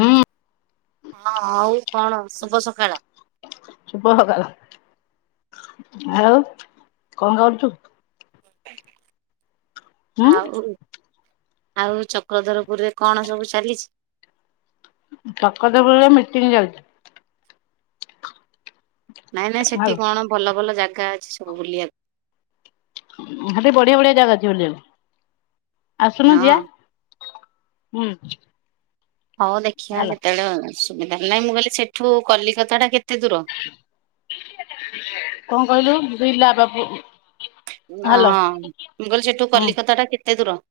ହୁଁ। ହଁ ଆଉ କଣ ଶୁଭ ସକାଳ। ଶୁଭ ସକାଳ ଆଉ କଣ କରୁଚୁ। ହୁଁ ଆଉ ଆଉ ଚକ୍ରଧରପୁରରେ କଣ ସବୁ ଚାଲିଚି। ଚକ୍ରଧ ପୁରରେ ମିଟିଂ ଚାଲିଚି। ନାଇଁ ନାଇଁ ସେଠି ହାଲୋ କଣ ଭଲ ଭଲ ଜାଗା ଅଛି ସବୁ ବୁଲିବାକୁ। ହେଠ ବଢିଆ ବଢିଆ ଜାଗା ଅଛି ବୁଲବାକୁ ଆସୁନୁ ଯିଆ। ହଁ। ହୁଁ। ହଉ ଦେଖିବା ହାଲୋ କେତେବେଳେ ସୁବିଧା ହେ ନାହିଁ ମୁଁ କହିଲି ସେଠୁ କଲିକତା ଟା କେତେ ଦୂର। କଣ କହିଲୁ [unintelligible] ଓ ହାଲୋ ହଁ ମୁଁ କହିଲି ସେଠୁ ହୁଁ କଲିକତା ଟା କେତେ ଦୂର?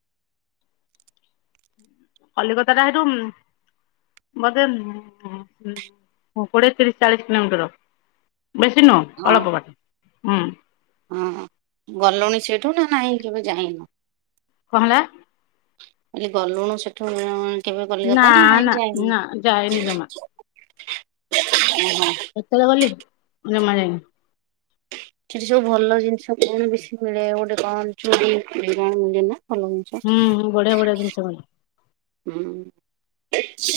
କଲିକତାଟା ହେଟୁ ବୋଧେ କୋଡ଼ିଏ ତିରିଶ ଚାଳିଶ କିଲୋମିଟର। ବେଶୀ ନୁହ ହଁ ଅଳପ ବାଟ ହୁଁ। ହଁ ଗଲୁଣି ସେଠୁ ନା ନାହିଁ କେବେ ଯାଇନୁ? କଁ ହେଲା? ମୁଁ କହିଲି ଗଲୁଣୁ ସେଠୁ କେବେ କଲିକତା ନା ନାଇଁ ଜାଇନୁ, ନା ଯାଇନି ଜମା ଓହୋ। କେତଳେ ଗଲି ଜମା ଯାଇନି। ସେଠି ସବୁ ଭଲ ଜିନିଷ କଣ ବେଶୀ ମିଳେ ଗୋଟେ କଣ ଚୋରି ହୁଏ କଣ ମିଳେ ନା ଭଲ ମ ହୁଁ ହୁଁ ବଢିଆ ବଢିଆ ଜିନିଷ ମିଳେ। ହୁଁ।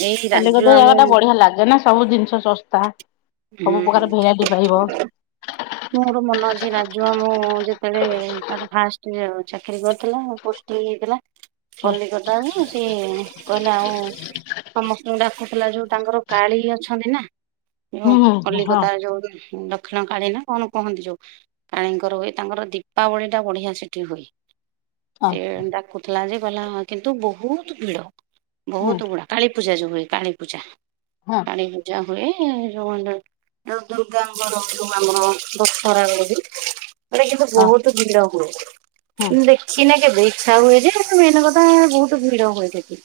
ଏଇ ରାଜୁ କଲିକତ୍ତା ଆମ ଜାଗା ଟା ବଢିଆ ଲାଗେ ନା ସବୁ ଜିନିଷ ଶସ୍ତା, ହୁଁ ସବୁ ପ୍ରକାର ଭେରାଇଟି ପାଇବ। ମୋ ମୋର ମନ ଅଛି ରାଜୁଆ ମୁଁ ଯେତେବେଳେ ତାର ଫାଷ୍ଟ ଚାକିରି କରିଥିଲା ପୋଷ୍ଟିଁ ହେଇଥିଲା ହୁଁ କଲିକତାରୁ ସେ କହିଲା ଆଉ ସମସ୍ତଙ୍କୁ ଡାକୁଥିଲା ଯୋଉ ତାଙ୍କର କାଳିୀ ଅଛନ୍ତି ନା ଯୋଉ ହୁଁ ହୁଁ ହଁ କଲିକତାର ଯୋଉ ଦକ୍ଷିଣ କାଳୀ ନା କଣ କୁହନ୍ତି ଯୋଉ କାଳିୀଙ୍କର ହୁଏ ତାଙ୍କର ଦୀପାବଳି ଟା ବଢିଆ ସେଠି ହୁଏ। ହଁ ସେ ଡାକୁଥିଲା ଯେ ଗଲା କିନ୍ତୁ ବହୁତ ଭିଡ ହୁଁ ବହୁତ ଗୁଡା କାୀପୂଜା ଯୋଉ ହୁଏ କାଳୀପୂଜା। ହଁ। କାଳୀ ପୂଜା ହୁଏ। ଯୋଉ ଦୁର୍ଗାଙ୍କର ଆମର ଦଶହରା ହୁଏ ବି ୟାଡେ କିନ୍ତୁ ହଁ ବହୁତ ଭିଡ ହୁଏ, ହୁଁ ଦେଖ ଖିନେ କେବେ ଇଛା ହୁଏ ଯେ ସେ ମେନ କଥା ବହୁତ ଭିଡ ହୁଏ ସେଠୀ।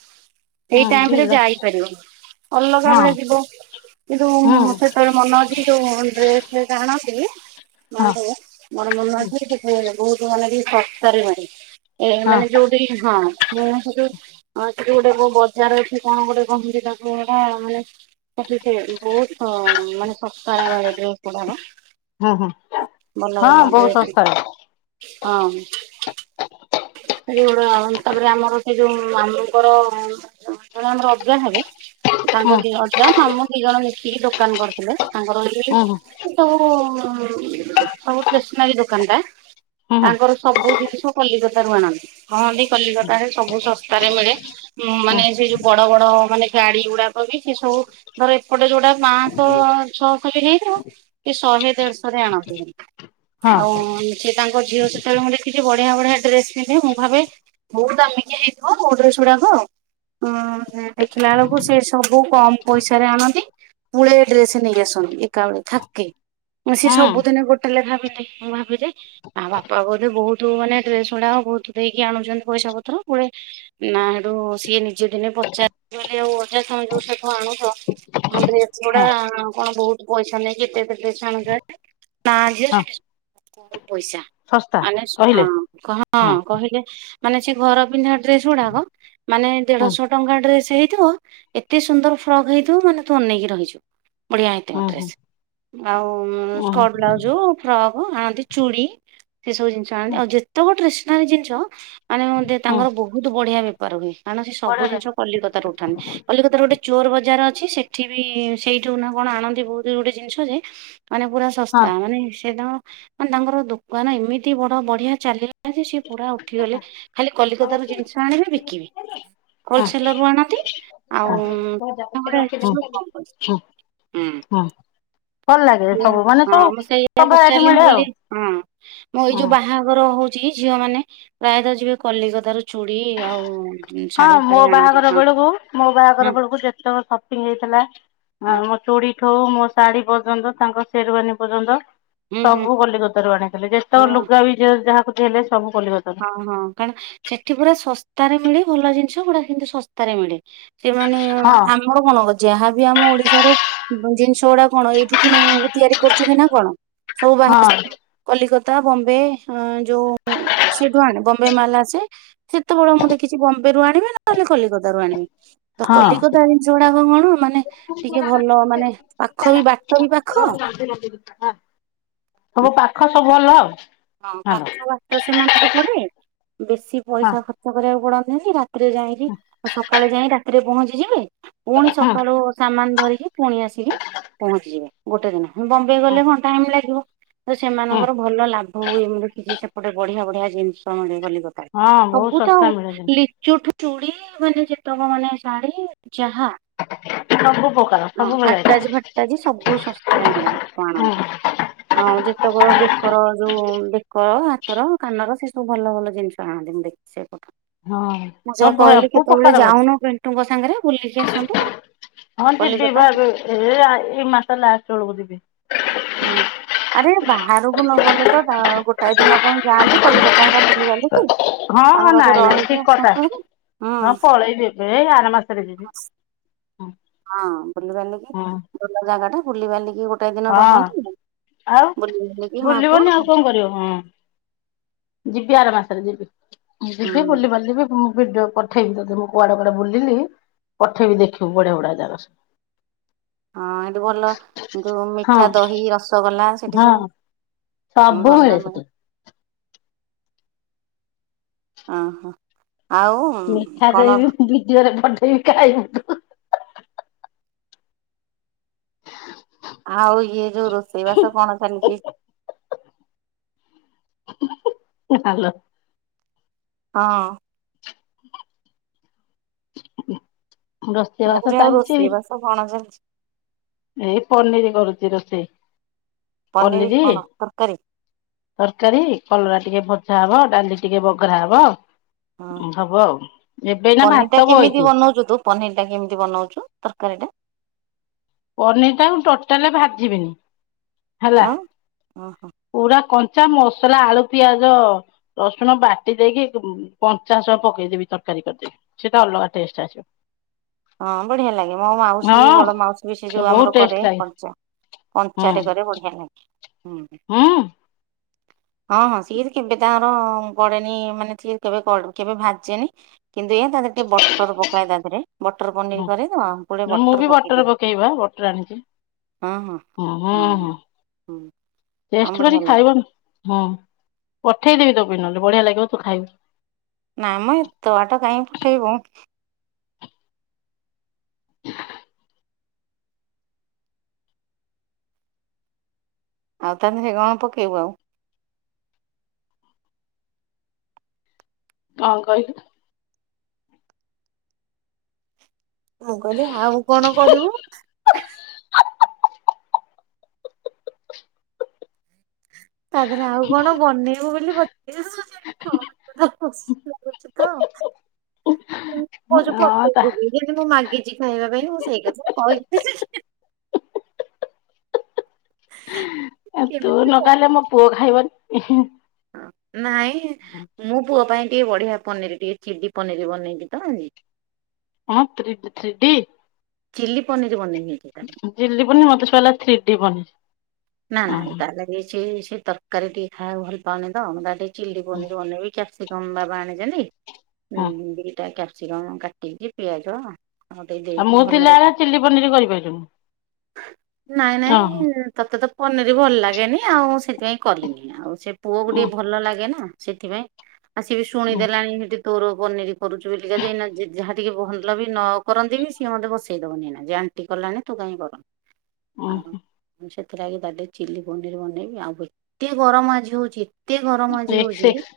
ଏଇ ହୁଁ ଟାଇମ ରେ ଦିଗୁଡା ଯାଇପାରିବନି ଅଲଗା ହଁ ବେଳେ ଯିବ, କିନ୍ତୁ ହୁଁ ମନ ଅଛି, ଯୋଉ ଡ୍ରେସ ଫ୍ରେସ୍ ଆଣନ୍ତି, ମନ ହଁ ରଖ୍ ମୋର ମନ ଅଛି। ମାନେ ହୁଁ ଟିକେ ସର୍ତ ରେ ନାହିଁ, ଏ ହଁ ମାନେ ଯୋଉଠି ହଁ ମୁଁ ସେ ହଁ ସେଠୁ ଗୋଟେ କୋଉ ବଜାର ଅଛି କଣ ଗୋଟେ କହନ୍ତୀ ତାକୁ ଏଇଟା ମାନେ ସେଠ ବହୁତ ମାନେ ଶସ୍ତାରେ ମିଳେ ଡ୍ରେସ ଗୁଡ଼ାକ। ହଁ ହଁ ହଁ ବହୁତ ଶସ୍ତାରେ। ହଁ। ସେଗୁଡା ତାପରେ ଆମର ସେ ଯୋଉ ମାମୁଁଙ୍କର କଣ ଆମର ଆଜ୍ଜା ହେବେ ତାଙ୍କ ହୁଁ ର ଦି ଅଜା ମାମୁଁ ଦି ଜଣ ମିଶିକି ଦୋକାନ କରିଥିଲେ, ତାଙ୍କର ଏଇ ହୁଁ ହୁଁ ସବୁ ସବୁ ଷ୍ଟେସନାରୀ ଦୋକାନ ଟା ହୁଁ ତାଙ୍କର ସବୁ ଜିନିଷ କଲିକ ତା ରୁ ଆଣନ୍ତି, କହନ୍ତି କଲିକତା ରେ ସବୁ ଶସ୍ତାରେ ମିଳେ। ଉଁ ହୁଁ ହୁଁ ମାନେ ସେ ଯୋଉ ବଡ ବଡ ମାନେ ଗାଡି ଗୁଡାକ ବି ସେ ସବୁ ଧର ଏପଟେ ଯୋଉଟା ପାଞ୍ଚଶହ ଛଅଶହ ବି ହେଇଥିବ କି ଶହେ ଦେଢଶହ ରେ ଆଣନ୍ତି। ଆଉ ହଁ ସିଏ ତାଙ୍କ ଝିଅ ସେତେବେଳେ ମୁଁ ଦେଖିଛି ବଢିଆ ବଢିଆ ଡ୍ରେସ ପିନ୍ଧେ, ମୁଁ ଭାବେ ବହୁତ ଦାମିକ ହେଇଥିବଆଉ ଡ୍ରେସ ଗୁଡାକ। ଉଁ ହୁଁ ଦେଖିଲା ବେଳକୁ ସେ ସବୁ କମ ପଇସାରେ ଆଣନ୍ତି। ପୁଳେ ଡ୍ରେସ ନେଇ ଆସନ୍ତି, ଏକା ବଳେ ଥାକେ। ସିଏ ହୁଁ ସବୁଦିନେ ଗୋଟେ ଲେଖା ପିନ୍ଧିକି ମୁଁ ଭାବିଲି ଯେ ତା ବାପା ବୋଧେ ବହୁତ ମାନେ ଡ୍ରେସ୍ ଗୁଡା ଆ ବହୁତ ଦେଇକି ଆଣୁଛନ୍ତି ପଇସା ପତ୍ର, ଗୁଡେ ନା ହେଡୁ ସିଏ ନିଜେ ଦିନେ ପଚାରଲେ ଆଉ ଅଜା ତମେ ଯୋଉଠୁ ଆଣୁଛ ହଁ ଡ୍ରେସ ଗୁଡା ହଁ କଣ ବହୁତ ପଇସା ନେଇକି ଏତେ ଏତେ ଡ୍ରେସ ଆଣୁଛ ହାରି ନା ଝିଅ ହଁ ସେଠୀ କମ୍ ପଇସା ଶସ୍ତା ମାନେ ହଁ କହିଲେ? ହଁ ହୁଁ କହିଲେ ମାନେ ସେ ଘର ପିନ୍ଧା ଡ୍ରେସ ଗୁଡାକ ମାନେ ହୁଁ ଦେଢଶହ ଟଙ୍କା ଡ୍ରେସ ହେଇଥିବ। ଏତେ ସୁନ୍ଦର ଫ୍ରକ୍ ହେଇଥିବ ମାନେ ତୁ ଅନକି ରହିଯିବୁ ବଢିଆ ହୁଁ ହେଇଥିବ ହୁଁ ଡ୍ରେସ। ଆଉ ଉଁ ହୁଁ ସ୍କଟ ବ୍ଲାଉଜ ଫ୍ରକ୍ ଆଣନ୍ତି ଚୁଡ଼ି ସେ ସବୁ ଜିନିଷ ଆଣନ୍ତି ହୁଁ ଆଉ ଯେତେକ ଟେସନାରୀ ଜିନିଷ ମାନେ ହୁଁ ତାଙ୍କର ବହୁତ ବଢିଆ ବେପାର ହୁଏ କାରଣ ସେ ବଢିଆ ସବୁ ଲାଗେ ଜିନିଷ କଲିକତାରୁ ଉଠାନ୍ତି। କଲିକତାର ଗୋଟେ ଚୋର ବଜାର ଅଛି ସେଠି ବି ସେଇଠୁ ନା କଣ ଆଣନ୍ତି ବହୁତ ଗୋଟେ ଜିନିଷ ଯେ ମାନେ ପୁରା ହଁ ଶସ୍ତା ମାନେ ସେତାଙ୍କର ମାନେ ତାଙ୍କର ଦୋକାନ ଏମିତି ବଡ ବଢିଆ ଚାଲିଗଲା ଜେ ସିଏ ପୁରା ଉଠିଗଲେ ଖାଲି କଲିକତା ରୁ ଜିନିଷ ଆଣିବେ ବିକିବେ। ହଁ ହୋଲସେଲ ରୁ ଆଣନ୍ତି ଆଉ ହୁଁ। ହୁଁ ହୁଁ ଭଲ ଲାଗେ ସେଇଆ ସବୁ ମାନେ ହଁ ସବୁ ମୁଁ ସେଇଆ ସବୁ ଭେରାଇଟି ପଚାରିଲି ମୁଁ ମିଳେ ଆଉ କହିଲି ହଁ ମୁଁ ଏଇ ଯୋଉ ହଁ ବାହାଘର ହଉଚ ଚି ଝିଅ ମାନେ ପ୍ରାୟତଃ ଯିବେ କଲିକତାରୁ ଚୁଡ଼ି ଆଉ ହଁ ଶାଢୀ ମୋ ଫାଢୀ ଆଣନ୍ତି ବାହାଘର ହଁ ବେଳକୁ ମୋ ହଁ ବାହାଘର ବେଳକୁ ଯେତେକ ସପିଙ୍ଗ୍ ହେଇଥିଲା ଆ ହଁ ମୋ ଚୁଡି ଠୁ ମୋ ଶାଢୀ ପର୍ଯ୍ୟନ୍ତ ତାଙ୍କ ସେରୱାନୀ ପର୍ଯ୍ୟନ୍ତ ହୁଁ ହୁଁ ସବୁ କଲିକତାରୁ ଆଣିଥିଲେ ଯେତେକ ହଁ ଲୁଗା ବି ଜେ ଯାହାକୁ ଦେଲେ ସବୁ କଲିକତାରୁ ଓ ହଁ କାରଣ ସେଠି ପୁରା ଶସ୍ତାରେ ମିଳେ ଭଲ ଜିନିଷ ପୁରା କିନ୍ତୁ ଶସ୍ତାରେ ମିଳେ। ସେମାନେ ହଁ ଆମ ଆମର କଣ ଯାହାବି ଆମ ଓଡିଶାରେ ଜିନିଷ ଗୁଡା କଣ ଏଇଠୁ କିଣୁ ତିଆରି କରୁଚନ୍ତି ନା କଣ ସବୁ ହଁ ବାହାର କଲିକତା ବମ୍ବେ ଉଁ ଯଉ ସେଠୁ ଆଣିବେ ବମ୍ବେ ମାଲ୍ ଆସେ ସେତେବେଳେ ମୁଁ ଦେଖିଚି ବମ୍ବେରୁୁ ଆଣିବେ ନହେଲେ କଲିକତା ରୁ ଆଣିବେ। ତ ହଁ କଲିକତା ଜିନିଷ ଗୁଡାକ କଣ କଲୁ ମାନେ ଟିକେ ଭଲ ମାନେ ପାଖ ବି ବାଟ ବି ପାଖ [unintelligible] ସବୁ ପାଖ ସବୁ ଭଲ ଆଉ। ହଁ ଭଲ ପାଖ ବାଟ ସେମାନଙ୍କୁ ପଡେ ବେଶୀ ହଁ ପଇସା ଖର୍ଚ୍ଚ କରିବାକୁ ପଡନ୍ତିନି ରାତ ତିରେ ଯାଇଁକି ସକାଳେ ଯାଇଁ ରାତିରେ ପହଞ୍ଚିଯିବେ ପୁଣି ହୁଁ ସକାଳୁ ସାମାନ ଧରିକି ପୁଣି ଆସିକି ପହଞ୍ଚିଯିବେ ଗୋଟେ ଦିନ ବମ୍ବେ ହୁଁ ଗଲେ କଣ ଟାଇମ ଲାଗିବ। ତ ହୁଁ ସେମାନଙ୍କର ଭଲ ଲାଭ ହୁଏ ମୁଁ ଦେଖିଚି ସେପଟେ ବଢିଆ ବଢିଆ ଜିନିଷ ମିଳେ କଲିକ ତାରେ ହଁ ବହୁତ ସବୁ ତ ଶସ୍ତା ଆଉ ମିଳେ ଜିନିଷ ଲି ଚୁଠୁ ଚୁଡ଼ି ମାନେ ଯେତେ ମାନେ ଶାଢୀ ଯାହା ସବୁ ପ୍ରକାର ହଁ ସବୁ ଭେରାଇଟି ଆଟାଜ ଫାଟାଜ ସବୁ ଶସ୍ତାରେ ମିଳେ ସେଟୁ ହଁ ଆଣନ୍ତି। ଆଉ ଯେତେକ ବେକର ଯୋଉ ବେକ ହାତର କାନର ସେ ସବୁ ଭଲ ଭଲ ଜିନିଷ ଆଣନ୍ତି ମୁଁ ଦେଖିଚି ସେପଟୁ। ହଁ। ମୁଁ ଯାହା ସବୁ କହିଲି ସବୁ କେତେବେଳେ ପ୍ରକାର ଭେରାଇଟି ଯାଉନୁ ପିଣ୍ଟୁ ଙ୍କ ସାଙ୍ଗରେ ବୁଲିକି ଆସନ୍ତୁ। ହଁ ଯିବି କଲିକତା ବା ଏବେ ଏ ଆ ଏଇ ମାସ ଲାଷ୍ଟ ବେଳୁକୁ ଯିବି। ହଁ ଆରେ ବାହାରକୁ ନ ଗଲେ ତ ବା ଗୋଟାଏ ଦିନ ପାଇଁ ଯାଆନ୍ତୁ କଲିକତା ତା ହେରିକା ବୁଲିବାଲିକି ହଁ ହଁ ତାଙ୍କ ପାଖରେ ନାଇଁ ନାଇଁ ରହିକି ଆସନ୍ତୁ ହାରି ହୁଁ। ଏ ଆର ମାସରେ ଯିବି। ହଁ ବୁଲି ବାଲିକି ହଁ ଭଲ ଜାଗା ଟା ବୁଲି ବାଲିକି ଗୋଟ ଗୋଟାଏ ଦିନ ହଁ ରହନ୍ତୁ ଆଉ ବୁଲା ବାଲିକି ମା ପୁଅ ବୁଲିବନି ଆଉ କଣ କରିବ ହଁ ଯିବି ଆର ମାସରେ ଯିବି ହୁଁ ଯିବି ବୁଲି ବାଲିବି ଫୁ ଭିଡ଼ିଓ ପଠେଇବି ତତେ ମୁଁ କୁଆଡେ କୁଆଡେ ବୁଲିଲି ପଠେଇବି ଦେଖିବୁ ବଢିଆ ବଢିଆ ଜାଗା ସବୁ। ହଁ ଏଠି ଭଲ ଯୋଉ ହଁ ମିଠା ଦହି ରସଗୋଲା ସେଠି ହଁ ସବୁ ସବୁ ମିଳେ ସେଠୀ। ଅଁ ହଁ ଆଉ ମିଠା କଣ ଦହିବି ମୁଁ ଭିଡ଼ିଓ ରେ ପଠେଇବି ଖାଇବୁୁ ତୁ। ଆଉ ଇଏ ଯୋଉ ରୋଷେଇ ବାସ କଣ ଚାଲିଚି? ହାଲୋ। ହଁ। ରୋଷେଇ ମୁଁ ବାସ କହିଲି ଆଉ ଚାଲିଚି। [unintelligible] ଏଇ ପନିରି କରୁଚି ରୋଷେଇ। ପନିର ପନିରି କଣ ତରକାରୀ ତରକାରୀ, କଲରା ଟିକେ ଭଜା ହବ ଡାଲି ଟିକେ ବଘରା ହବ। ହଁ ଉଁ ହବ ଆଉ। ଏବେ ଏଇନା ପନିର ଟା ଭାତ କେମିତି ବଇଚି। ବନଉଛୁ ତୁ ପନିର ଟା କେମିତି ବନଉଚୁ ତରକାରୀ ଟା? ପନିର୍ ଟାକୁ ଟୋଟାଲେ ଭାଜିବିନି ହେଲା। ଆଉ ଓହୋ ପୁରା କଞ୍ଚା ମସଲା ଆଳୁ ପିଆଜ ରସୁଣ ବାଟି ଦେଇକି କଞ୍ଚାଶହ ପକେଇଦେବି ତରକାରୀ କରିଦେବି। ସେଟା ଅଲଗା ଟେଷ୍ଟ ଆସିବ। ହଁ ବଢିଆ ଲାଗେ। ମୋ ମାଉସୀ ବି ବଡ ହଁ ମାଉସୀ ବି ସେ ଯୋଉ ବହୁତ ଆମର ଟେଷ୍ଟ କରେ, ଲାଗେ କଞ୍ଚା ହୁଁ କଞ୍ଚାରେ କରେ ବଢିଆ ଲାଗେ। ହୁଁ। ହୁଁ [inaudible] ହଁ ହଁ ସିଏ କେବେ ତାଙ୍କର ପଡେନି ମାନେ ସିଏ କେବେ କଡ୍ କେବେ ଭାଜେନି। କିନ୍ତୁ ଏଇଆ ତା ଦେହରେ ଟିକେ ବଟର ପକାଏ ତା ଦେହରେ। ବଟର ପନିର ନା କରେ ତ ପୁଳେ ମୁଁ ବି ପକେଇଦିଏ ବଟର ପକେଏ ବା ବଟର ଆଣିିଚି। ହଁ ହଁ। ହ ହଁ ହଁ ହୁଁ ହଁ ଟେଷ୍ଟ ବଢିଆ କରିକି ଲାଗେ ଖାଇବନି। ହଁ ପଠେଇଦେବି ତୋ ପାଇଁ ନହେଲେ। ବଢିଆ ଲାଗିବ ତୁ ଖାଇବୁ। ନାଇଁ ମ ଏତେ ବାଟ କାଇଁ ପଠେଇବୁ। [inaudible] ଆଉ ତାହେଲେ ସେ କଣ ପକେଇବୁ ଆଉ? କଣ କହିଲୁ? ମୁଁ କହିଲି ଆଉ କଣ କରିବୁ? ତା ଦେହରେ ଆଉ କଣ ବନେଇବୁ ବୋଲି ପ। [unintelligible] [unintelligible] ଲାଗୁଚି ତ। [unintelligible] କହୁଚୁ ହଁ ତା ପଠେଇଦେବି। ମୁଁ କହିଲି ମୁଁ ମାଗିଚି ଖାଇବା ପାଇଁ ମୁଁ ସେଇ କଥା କହି। [unintelligible] ଆଉ ତୁ କେମିତି ନ ଖାଇଲେ ମୋ ପୁଅ ଖାଇବନି। ନାଇଁ ମୁଁ ପୁଅ ପାଇଁ ଟିକେ ବଢିଆ ପନିର ଟିକେ ଚିଲି ପନିର ବନେଇବି ତ ଆଜି। ହଁ ତ୍ରି ଟି ଥ୍ରୀ ଡି। ଚିଲ୍ଳି ପନିରି ବନେଇବି। ଚିଲି ପନିର୍ ମତେ ଶୁଭାଗଲା ଥ୍ରୀ ଡି ପନିର୍। ନା ନା ତା ଲାଗି ସେ ସେ ତରକାରୀ ଟିକେ ଖାଇବାକୁ ଭଲ ପାଉନି ତ ମୁଁ ତାକୁ ଟି ଚିଲି ପନିର୍ ବନେଇବି କ୍ୟାପସିକମ ବାବା ଆଣିଛନ୍ତି। ହଁ ଉଁ ଦିଟା କ୍ୟାପ୍ସିକମ କା ଟିକି ପିଆଜ ଆଉ ଟିକେ ଆଉ ଦେଇକି ମୁଁ ଭଲରେ ଥିଲାବେଳେ ଚିଲି ପନିର କରିପାରିଲୁନି ନାଇଁ ଓହୋ ନାଇଁ ତତେ ତ ପନିରି ଭଲ ଲାଗେନି ଆଉ ସେଥିପାଇଁ କଲିନି। ଆଉ ସେ ପୁଅକୁ ଉଁ ଟିକେ ଭଲ ଲାଗେ ନା ସେଥିପାଇଁ ଆ ସିଏ ବି ଉଁ। ଶୁଣିଦେଲାଣି ହେଠି ତୋର ପନିରି କରୁଚୁ ବୋଲିକା ଯେ ଏଇନା ଯାହା ଟିକେ ଭଲ ବି ନ କରନ୍ତି ବି ସିଏ ମତେ ବସେଇଦବନି ଏଇନା। ଯାଣି ଆଣ୍ଟି କଲାଣି ତୁ କାଇଁ କରୁନୁ। ଅ ଆଉ ହଁ। ମୁଁ ସେଥିଲାଗି ତାର ଟିକେ ଚିଲି ପନିର୍ ବନେଇବି। ଏତେ ଗରମ ଆଜି ହଉଚି। ଏତେ ଗରମ ଆଜି ଏକ୍ସ ହଉଚି। ଏକ୍ସ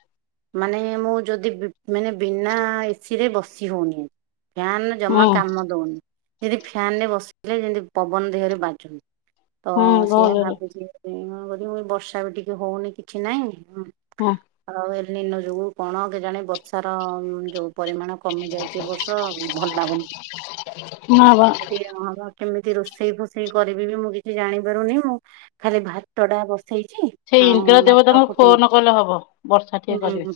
ମାନେ ମୁଁ ଯଦି ବି ମାନେ ବିନା ଏସି ରେ ବସି ହଉନି। ଫ୍ୟାନ୍ ହୁଁ ଜମା କାମ ଦଉନି। ଯେଦି ଫ୍ୟାନରେ ବସିଲେ ଯେମତି ପବନ ଦେହରେ ବାଜୁନି ତ ହୁଁ ବହୁତ ଜୋରେ [unintelligible] ବର୍ଷା ବି ଟିକେ ହୋଉନି କିଛି ନାଇଁ। ହଁ। ଆଉ ଏ ନିିନ ଯୋଗୁ କଣ କେଜାଣି ବର୍ଷାର ଯୋଉ ପରିମାଣ କମି ଯାଇଚି ଏ ବର୍ଷ ଭଲ ଲାଗୁନି ହଁ ବା ଯେମିତି କି ଆ ହଁ ପା କେମିତି ରୋଷେଇ ଫୋଷେଇ କରିବି ବି ମୁଁ କିଛି ଜାଣିପାରୁନି। ହୁଁ ଖାଲି ଭାତଟା ବସେଇଚି। ସେଇ ଇନ୍ଦ୍ର ଦେବତାଙ୍କୁ ଫୋନ କଲେ ହବ ବର୍ଷା ହୁଁ ଟିକେ କରିବେ। ହୁଁ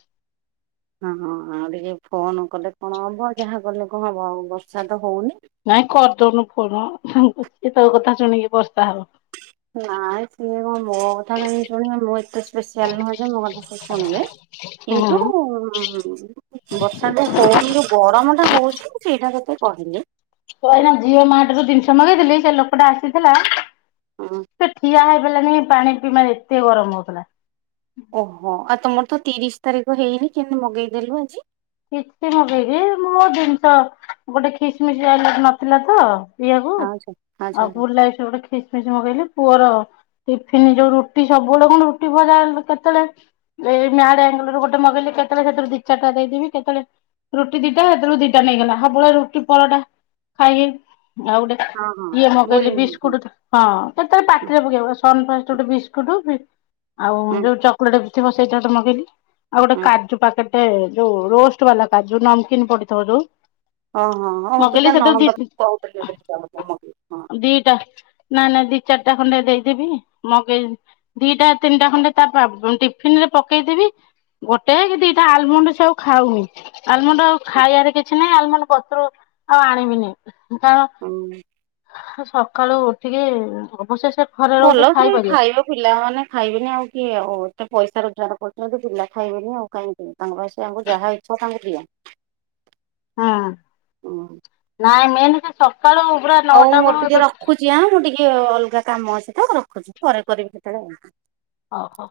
ହଁ ହଁ ଆଉ ଟିକେ ଫୋନ କଲେ କଣ ହବ ଯାହା କଲେ କଣ ହବ ଆଉ ବର୍ଷା ତ ହୋଉନି। ନାଇଁ କରିଦୋଉନୁ ଫୋନ ସିଏ ତୋ କଥା ଶୁଣିକି ବର୍ଷା ହବ। ନାଇଁ ସିଏ ମୋ କଁ କଥା କାଇଁ ଶଣିବ ମୁଁ ଏତେ ସ୍ପେସିଆଲ ନୁହେଁ ଯେ ମୋ କଥା ସେ ଶୁଣିବେ। କିନ୍ତୁ ହୁଁ। ଉଁମ୍ ବର୍ଷାଟା ହୋଉନି ଯୋଉ ଗରମଟା ହୋଉଚି ମୁଁ ସେଇଟା ତତେ କହିଲି। କଇନା ଜିଓ ମାଟରୁ ଜିନିଷ ମଗେଇଥିଲି ସେ ଲୋକଟା ଆସିଥିଲା ହଁ ସେ ଠିଆ ହେଇ କଇଲା ନେ ପାଣି ପିଇ ମାନେ ଏତେ ଗରମ ହୋଉଥିଲା। ଓହୋ ଆଉ ତମର ତ ତିରିଶ ତାରିଖ ହେଇନି କେମତି ମଗେଇଦେଲୁ ଆଜି। କିଛି ମଗେଇଚି ମୋ ଦିନଷ ଗୋଟେ ଖିସମିସ୍ ଆଇଲା ନଥିଲା ତ। ପିଇଆକୁ ଆଚ୍ଛା ଆଚ୍ଛା ଆଉ ହଁ ଫୁଲାଇସ ଗୋଟେ ଖିସମିସ୍ ମଗେଇଲି ପୁଅର ଟିଫନ୍ ଯୋଉ ରୁଟି ସବୁବେଳେ କଣ ରୁଟି ଭଜା କେତେଳେ ଏଇ ମ୍ୟାଡ ଆଙ୍ଗଲରୁ ଗୋଟେ ମଗେଇଲେ କେତେଳେ ସେଥିରୁ ଦିଇ ଚାରଟା ଦେଇଦେବି। କେତୋଳେ ରୁଟି ଦିଟା ହେଥିରୁ ଦିଟା ନେଇଗଲା ସବୁବେଳେ ରୁଟି ପରଟା ଖାଇକି ଆଉ ଗୋଟେ ହଁ ଇଏ ମଗେଇଲି ବୋରିଂ ହୁଁ ବିସ୍କୁଟଟେ ହଁ କେତୋଳେ ପାଟିରେ ପକେଇ ସନଫାଷ୍ଟର ଗୋଟେ ବିସ୍କୁଟ ବି ଆଉ ହୁଁ ଯୋଉ ଚ କୁକୁଡାଟେ ବି ଥିବ ସେଇଟା ତାର ମଗେଇଲି ଆଉ ହୁଁ ଗୋଟେ ପାକେଟଟେ ଯୋଉ ରୋଷ୍ଟ ବାଲା କାଜୁ ନାମକିନ୍ ପଡିଥିବ ଯୋଉ ଓଁ ହଁ ହଁ ହଁ ତୁ ମଗେଇଲି ଜା ସେଥିରୁ ନଣନ୍ଦ କୋହୁଥିଲେ [unintelligible] ବୋଲି ମଗେଇ ହଁ। ଦିଇଟା ନାଇଁ ନାଇଁ ଦି ଚାରିଟା ଖଣ୍ଡେ ଦେଇଦେବି ମଗେଇ ଦିଇଟା ତିନିଟା ଖଣ୍ଡେ ତା ପା ଟିଫିନରେ ପକେଇ ଦେବି ଗୋଟେ କି ଦିଟା ଆଲମଣ୍ଡ ସେଉ ଖାଉନି ଆଲମଣ୍ଡ ଆଉ ଖାଇବାରେ କିଛି ନାହିଁ ଆଲମଣ୍ଡ ପତ୍ର ଆଉ ଆଣିବିନି କାରଣ ହୁଁ। ସକାଳୁ ଟିକେ ଅବଶେଷ ଭଲ ପୁରା ଏଇ ଖାଇବା ପିଲାମାନେେ ଖାଇବେନି ଆଉ କିଏ ଆଉ ଏତେ ପଇସା ରୋଜଗାର କରୁଚନ୍ତି ପିଲ ଖାଇବେନି ଆଉ କାହିଁ ଇଁ ତାଙ୍କ ପାଇଁ ସେ ତାଙ୍କୁ ଯାହା ଇଚ୍ଛା ତାଙ୍କୁ ଦିଆ। ହଁ ନାଇଁ ମେନ୍ ସେ ସକାଳୁ ପୁରା ନଅଟା ବେଳୁ ଏପ ଯାଆନ୍ତୁ ଟିକିଏ ଅଲଗା କାମ ଅଛି ତ ରଖୁଚି ପରେ କରିବି କେତଳେ। ଓହୋ।